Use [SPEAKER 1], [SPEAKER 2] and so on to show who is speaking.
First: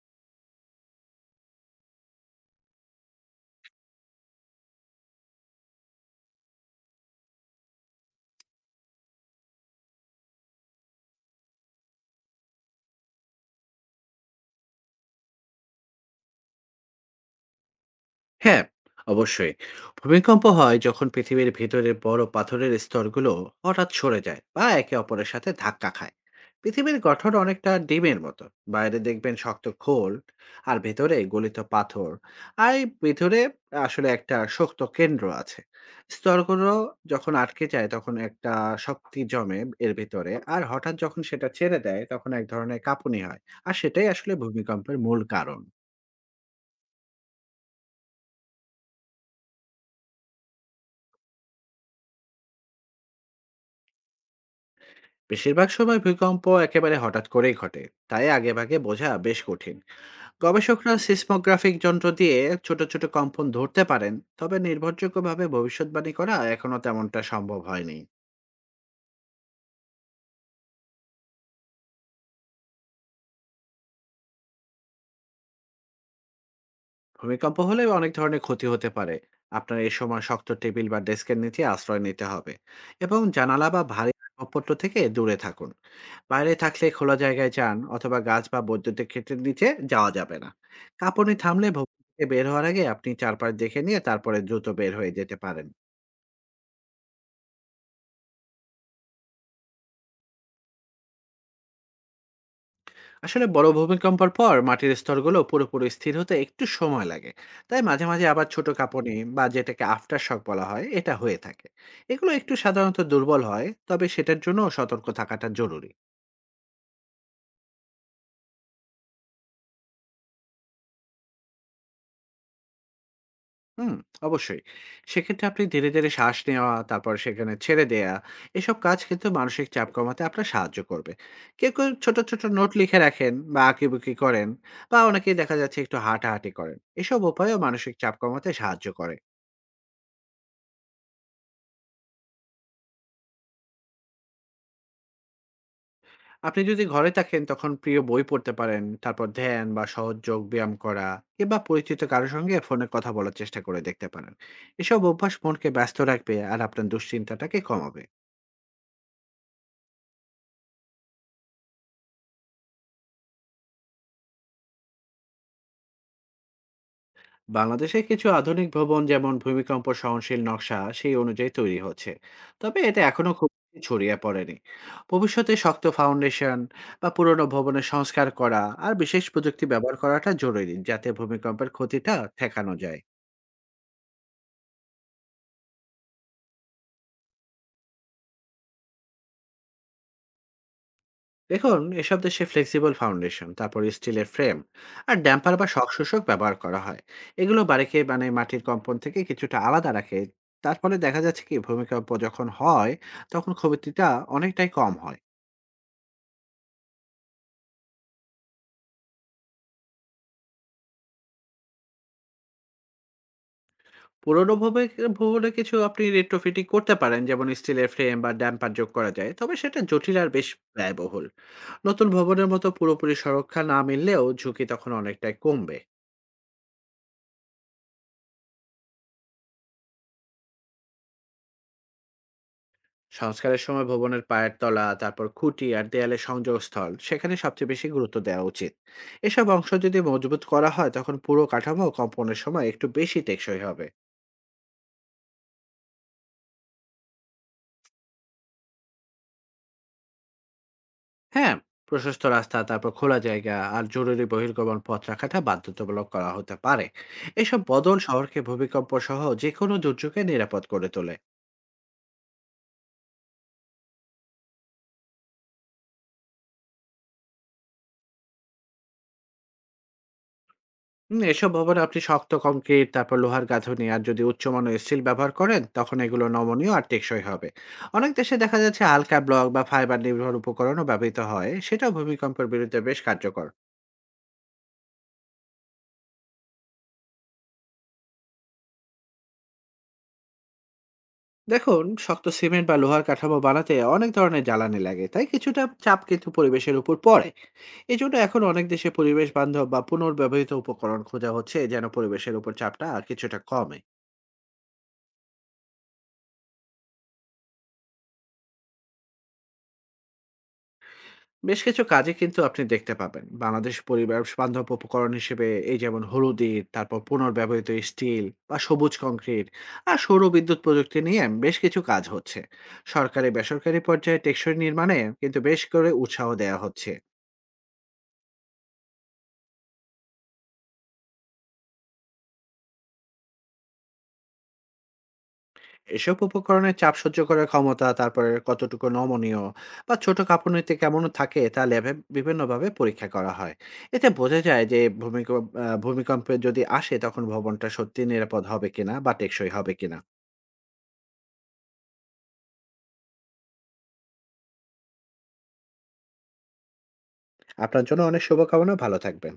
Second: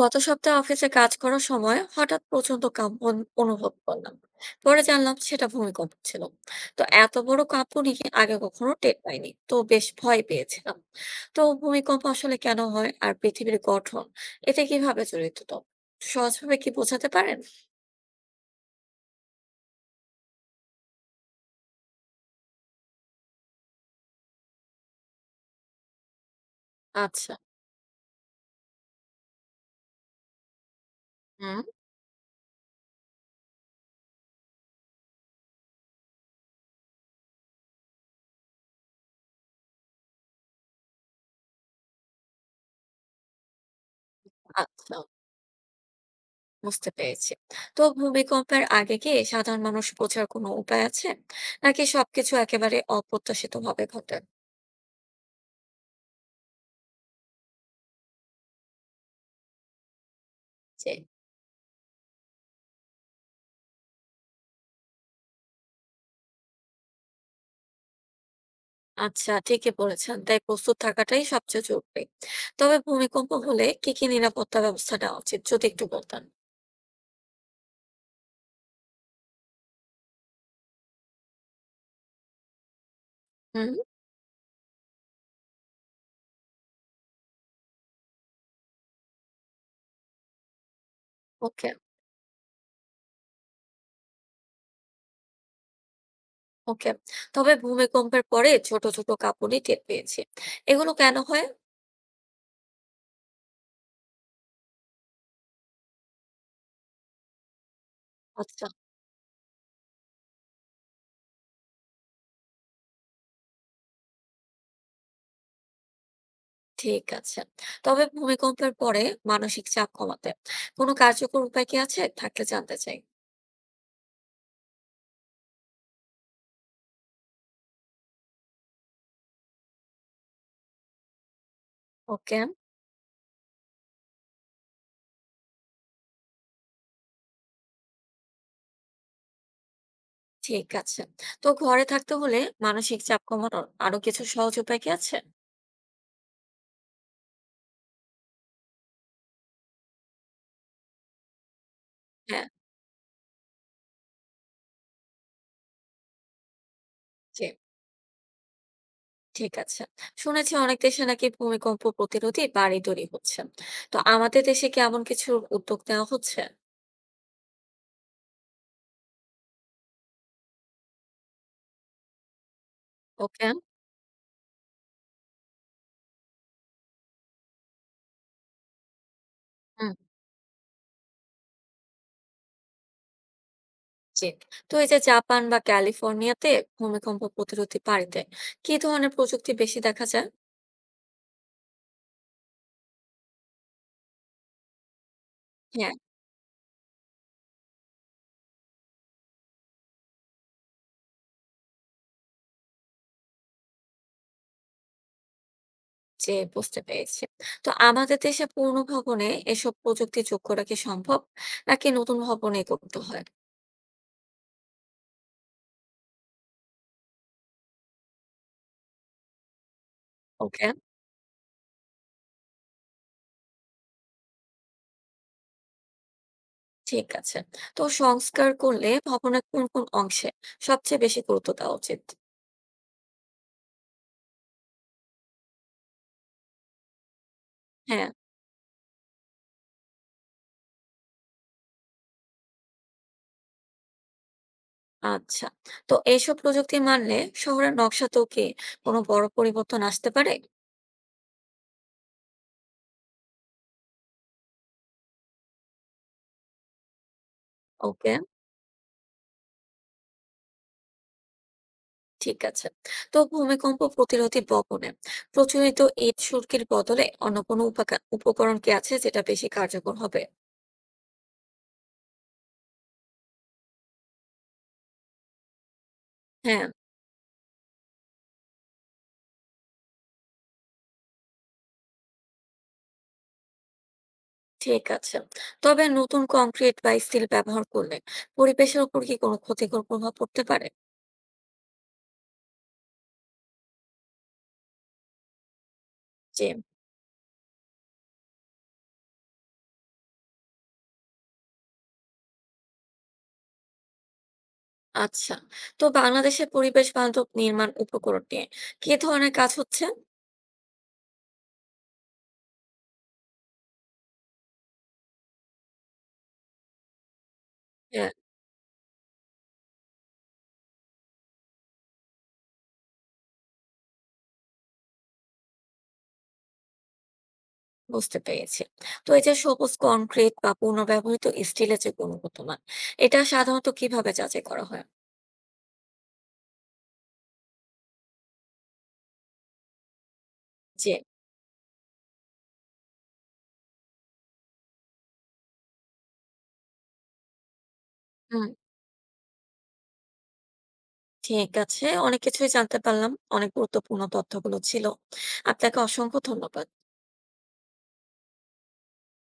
[SPEAKER 1] গত সপ্তাহে অফিসে কাজ করার সময় হঠাৎ প্রচন্ড কাঁপন অনুভব করলাম। পরে জানলাম সেটা ভূমিকম্প ছিল। তো এত বড় কাঁপুনি আগে কখনো টের পাইনি, তো বেশ ভয় পেয়েছিলাম। তো ভূমিকম্প আসলে কেন হয় আর পৃথিবীর গঠন এটা কিভাবে জড়িত, তো সহজভাবে কি বোঝাতে পারেন?
[SPEAKER 2] হ্যাঁ, অবশ্যই। ভূমিকম্প হয় যখন পৃথিবীর ভেতরে বড় পাথরের স্তরগুলো হঠাৎ সরে যায় বা একে অপরের সাথে ধাক্কা খায়। পৃথিবীর গঠন
[SPEAKER 1] আচ্ছা।
[SPEAKER 2] অনেকটা ডিমের মতো। বাইরে দেখবেন শক্ত খোল আর ভেতরে
[SPEAKER 1] হুম।
[SPEAKER 2] গলিত পাথর। আর এই ভেতরে আসলে একটা শক্ত কেন্দ্র আছে। স্তরগুলো যখন আটকে যায় তখন একটা শক্তি জমে এর ভেতরে। আর হঠাৎ যখন সেটা ছেড়ে দেয় তখন এক ধরনের কাঁপুনি হয়। আর সেটাই আসলে
[SPEAKER 1] আচ্ছা,
[SPEAKER 2] ভূমিকম্পের মূল কারণ।
[SPEAKER 1] বুঝতে পেরেছি। তো ভূমিকম্পের আগে কি সাধারণ মানুষ বোঝার কোনো উপায় আছে, নাকি সবকিছু একেবারে অপ্রত্যাশিত ভাবে ঘটে?
[SPEAKER 2] বেশিরভাগ সময় ভূকম্প একেবারে হঠাৎ করেই ঘটে, তাই আগেভাগে বোঝা বেশ কঠিন।
[SPEAKER 1] জি।
[SPEAKER 2] গবেষকরা সিসমোগ্রাফিক যন্ত্র দিয়ে ছোট ছোট কম্পন ধরতে পারেন, তবে নির্ভরযোগ্যভাবে ভবিষ্যৎবাণী করা এখনো তেমনটা সম্ভব হয়নি।
[SPEAKER 1] আচ্ছা, ঠিকই বলেছেন। তাই প্রস্তুত থাকাটাই সবচেয়ে জরুরি। তবে ভূমিকম্প হলে কি নিরাপত্তা ব্যবস্থা নেওয়া উচিত? যদি একটু বলতেন।
[SPEAKER 2] ভূমিকম্প হলে অনেক ধরনের ক্ষতি হতে পারে। আপনার এই সময় শক্ত টেবিল বা ডেস্কের নিচে আশ্রয় নিতে হবে এবং জানালা
[SPEAKER 1] হুম।
[SPEAKER 2] বা ভারী আসবাবপত্র থেকে দূরে থাকুন। বাইরে থাকলে খোলা জায়গায় যান, অথবা গাছ বা বৈদ্যুতিক ক্ষেত্রের নিচে যাওয়া যাবে না। কাঁপুনি থামলে
[SPEAKER 1] ওকে,
[SPEAKER 2] ভবন থেকে বের হওয়ার আগে আপনি চারপাশ দেখে নিয়ে তারপরে দ্রুত বের হয়ে যেতে পারেন।
[SPEAKER 1] ওকে। তবে ভূমিকম্পের পরে ছোট কাঁপুনি টের পেয়েছি। এগুলো কেন হয়?
[SPEAKER 2] আসলে বড় ভূমিকম্পের পর মাটির স্তরগুলো পুরোপুরি স্থির হতে একটু সময় লাগে, তাই মাঝে মাঝে আবার
[SPEAKER 1] আচ্ছা,
[SPEAKER 2] ছোট কাঁপুনি বা যেটাকে আফটার শক বলা হয় এটা হয়ে থাকে। এগুলো একটু সাধারণত দুর্বল হয়, তবে সেটার জন্য সতর্ক থাকাটা জরুরি।
[SPEAKER 1] ঠিক আছে। তবে ভূমিকম্পের পরে মানসিক চাপ কমাতে কোনো কার্যকর উপায় কি আছে? থাকলে জানতে চাই।
[SPEAKER 2] হুম অবশ্যই। সেক্ষেত্রে আপনি ধীরে ধীরে শ্বাস নেওয়া, তারপর সেখানে ছেড়ে দেয়া, এসব কাজ কিন্তু মানসিক চাপ কমাতে আপনার সাহায্য করবে। কেউ কেউ ছোট
[SPEAKER 1] ওকে,
[SPEAKER 2] ছোট নোট লিখে রাখেন বা আঁকিবুকি করেন, বা অনেকেই দেখা যাচ্ছে একটু হাঁটাহাঁটি করেন, এসব উপায়ও মানসিক চাপ কমাতে সাহায্য করে।
[SPEAKER 1] ঠিক আছে। তো ঘরে থাকতে হলে মানসিক চাপ কমানোর আরো কিছু সহজ উপায় কি আছে?
[SPEAKER 2] আপনি যদি ঘরে থাকেন তখন প্রিয় বই পড়তে পারেন, তারপর ধ্যান বা সহজ যোগ ব্যায়াম করা, কিংবা পরিচিত কারো
[SPEAKER 1] হ্যাঁ।
[SPEAKER 2] সঙ্গে ফোনে কথা বলার চেষ্টা করে দেখতে পারেন। এসব অভ্যাস মনকে ব্যস্ত রাখবে আর আপনার
[SPEAKER 1] জি।
[SPEAKER 2] দুশ্চিন্তাটাকে কমাবে।
[SPEAKER 1] ঠিক আছে। শুনেছি অনেক দেশে নাকি ভূমিকম্প প্রতিরোধী বাড়ি তৈরি হচ্ছে। তো আমাদের দেশে কি এমন কিছু উদ্যোগ নেওয়া হচ্ছে?
[SPEAKER 2] বাংলাদেশে কিছু আধুনিক ভবন যেমন ভূমিকম্প সহনশীল নকশা সেই অনুযায়ী তৈরি হচ্ছে, তবে এটা এখনো
[SPEAKER 1] ওকে।
[SPEAKER 2] খুব বেশি ছড়িয়ে পড়েনি। ভবিষ্যতে শক্ত ফাউন্ডেশন বা পুরনো ভবনের সংস্কার করা আর বিশেষ প্রযুক্তি
[SPEAKER 1] হুম,
[SPEAKER 2] ব্যবহার করাটা জরুরি, যাতে ভূমিকম্পের ক্ষতিটা ঠেকানো যায়।
[SPEAKER 1] জি। তো এই যে জাপান বা ক্যালিফোর্নিয়াতে ভূমিকম্প প্রতিরোধী বাড়িতে কি ধরনের প্রযুক্তি বেশি দেখা যায়?
[SPEAKER 2] দেখুন, এসব দেশে ফ্লেক্সিবল ফাউন্ডেশন, তারপর স্টিলের ফ্রেম আর ড্যাম্পার বা শক
[SPEAKER 1] হ্যাঁ,
[SPEAKER 2] শোষক ব্যবহার করা হয়। এগুলো বাড়িকে মানে মাটির কম্পন থেকে কিছুটা আলাদা রাখে। তার ফলে দেখা যাচ্ছে কি, ভূমিকম্প যখন হয় তখন ক্ষতিটা অনেকটাই কম হয়।
[SPEAKER 1] জি বুঝতে পেরেছি। তো আমাদের দেশে পুরনো ভবনে এসব প্রযুক্তি যোগ করা কি সম্ভব? নাকি নতুন ভবনে করতে হয়?
[SPEAKER 2] পুরোনো ভূমি- ভবনে কিছু আপনি রেট্রোফিটিং করতে পারেন, যেমন স্টিলের ফ্রেম বা ড্যাম্পার যোগ করা যায়, তবে সেটা জটিল আর বেশ
[SPEAKER 1] ওকে,
[SPEAKER 2] ব্যয়বহুল। নতুন ভবনের মতো পুরোপুরি সুরক্ষা না মিললেও ঝুঁকি তখন অনেকটাই কমবে।
[SPEAKER 1] ঠিক আছে। তো সংস্কার করলে ভবনের কোন কোন অংশে সবচেয়ে বেশি গুরুত্ব দেওয়া উচিত?
[SPEAKER 2] সংস্কারের সময় ভবনের পায়ের তলা, তারপর খুঁটি আর দেয়ালের সংযোগস্থল, সেখানে সবচেয়ে বেশি
[SPEAKER 1] হ্যাঁ।
[SPEAKER 2] গুরুত্ব দেওয়া উচিত। এসব অংশ যদি মজবুত করা হয় তখন পুরো কাঠামো কম্পনের সময় একটু বেশি টেকসই হবে।
[SPEAKER 1] আচ্ছা। তো এইসব প্রযুক্তি মানলে শহরের নকশাতেও কি কোনো বড় পরিবর্তন আসতে পারে?
[SPEAKER 2] হ্যাঁ, প্রশস্ত রাস্তা, তারপর খোলা জায়গা আর জরুরি বহির্গমন পথ রাখাটা বাধ্যতামূলক করা হতে পারে। এসব বদল
[SPEAKER 1] ওকে,
[SPEAKER 2] শহরকে ভূমিকম্প সহ যে কোনো দুর্যোগে নিরাপদ করে তোলে।
[SPEAKER 1] ঠিক আছে। তো ভূমিকম্প প্রতিরোধী ভবনে প্রচলিত ইট সুরকির বদলে অন্য কোনো উপকরণ কি আছে যেটা বেশি কার্যকর হবে?
[SPEAKER 2] এসব ভবনে আপনি শক্ত কংক্রিট, তারপর লোহার গাঁথুনি আর যদি উচ্চমানের স্টিল ব্যবহার করেন তখন এগুলো
[SPEAKER 1] হ্যাঁ,
[SPEAKER 2] নমনীয় আর টেকসই হবে। অনেক দেশে দেখা যাচ্ছে হালকা ব্লক বা ফাইবার নির্ভর উপকরণও ব্যবহৃত হয়, সেটাও ভূমিকম্পের বিরুদ্ধে বেশ কার্যকর।
[SPEAKER 1] ঠিক আছে। তবে নতুন কংক্রিট বা স্টিল ব্যবহার করলে পরিবেশের উপর কি কোনো ক্ষতিকর প্রভাব পড়তে পারে?
[SPEAKER 2] দেখুন, শক্ত সিমেন্ট বা লোহার কাঠামো বানাতে অনেক ধরনের জ্বালানি লাগে, তাই কিছুটা চাপ কিন্তু
[SPEAKER 1] যে।
[SPEAKER 2] পরিবেশের উপর পড়ে। এই জন্য এখন অনেক দেশে পরিবেশ বান্ধব বা পুনর্ব্যবহৃত উপকরণ খোঁজা হচ্ছে, যেন পরিবেশের উপর চাপটা কিছুটা কমে।
[SPEAKER 1] আচ্ছা। তো বাংলাদেশে পরিবেশ বান্ধব নির্মাণ উপকরণ নিয়ে কি ধরনের কাজ হচ্ছে?
[SPEAKER 2] বেশ কিছু কাজে কিন্তু আপনি দেখতে পাবেন বাংলাদেশ পরিবার বান্ধব উপকরণ হিসেবে, এই যেমন হলুদির, তারপর পুনর্ব্যবহৃত
[SPEAKER 1] হ্যাঁ।
[SPEAKER 2] স্টিল বা সবুজ কংক্রিট আর সৌর বিদ্যুৎ প্রযুক্তি নিয়ে বেশ কিছু কাজ হচ্ছে। সরকারি বেসরকারি পর্যায়ে টেকসই নির্মাণে কিন্তু বেশ করে উৎসাহ দেওয়া হচ্ছে।
[SPEAKER 1] বুঝতে পেরেছি। তো এই যে সবুজ কনক্রিট বা পুনর্ব্যবহৃত স্টিলের যে গুণগত মান এটা সাধারণত কিভাবে যাচাই করা হয়?
[SPEAKER 2] এসব উপকরণের চাপ সহ্য করার ক্ষমতা, তারপরে কতটুকু নমনীয় বা ছোট কাঁপুনিতে
[SPEAKER 1] যে।
[SPEAKER 2] কেমন থাকে তা ল্যাবে বিভিন্নভাবে পরীক্ষা করা হয়। এতে বোঝা যায় যে ভূমিকম্পে যদি আসে তখন ভবনটা সত্যিই নিরাপদ
[SPEAKER 1] হুম,
[SPEAKER 2] হবে কিনা বা টেকসই হবে কিনা।
[SPEAKER 1] ঠিক আছে, অনেক কিছুই জানতে পারলাম। অনেক গুরুত্বপূর্ণ তথ্যগুলো ছিল। আপনাকে অসংখ্য ধন্যবাদ।
[SPEAKER 2] আপনার জন্য অনেক শুভকামনা, ভালো থাকবেন।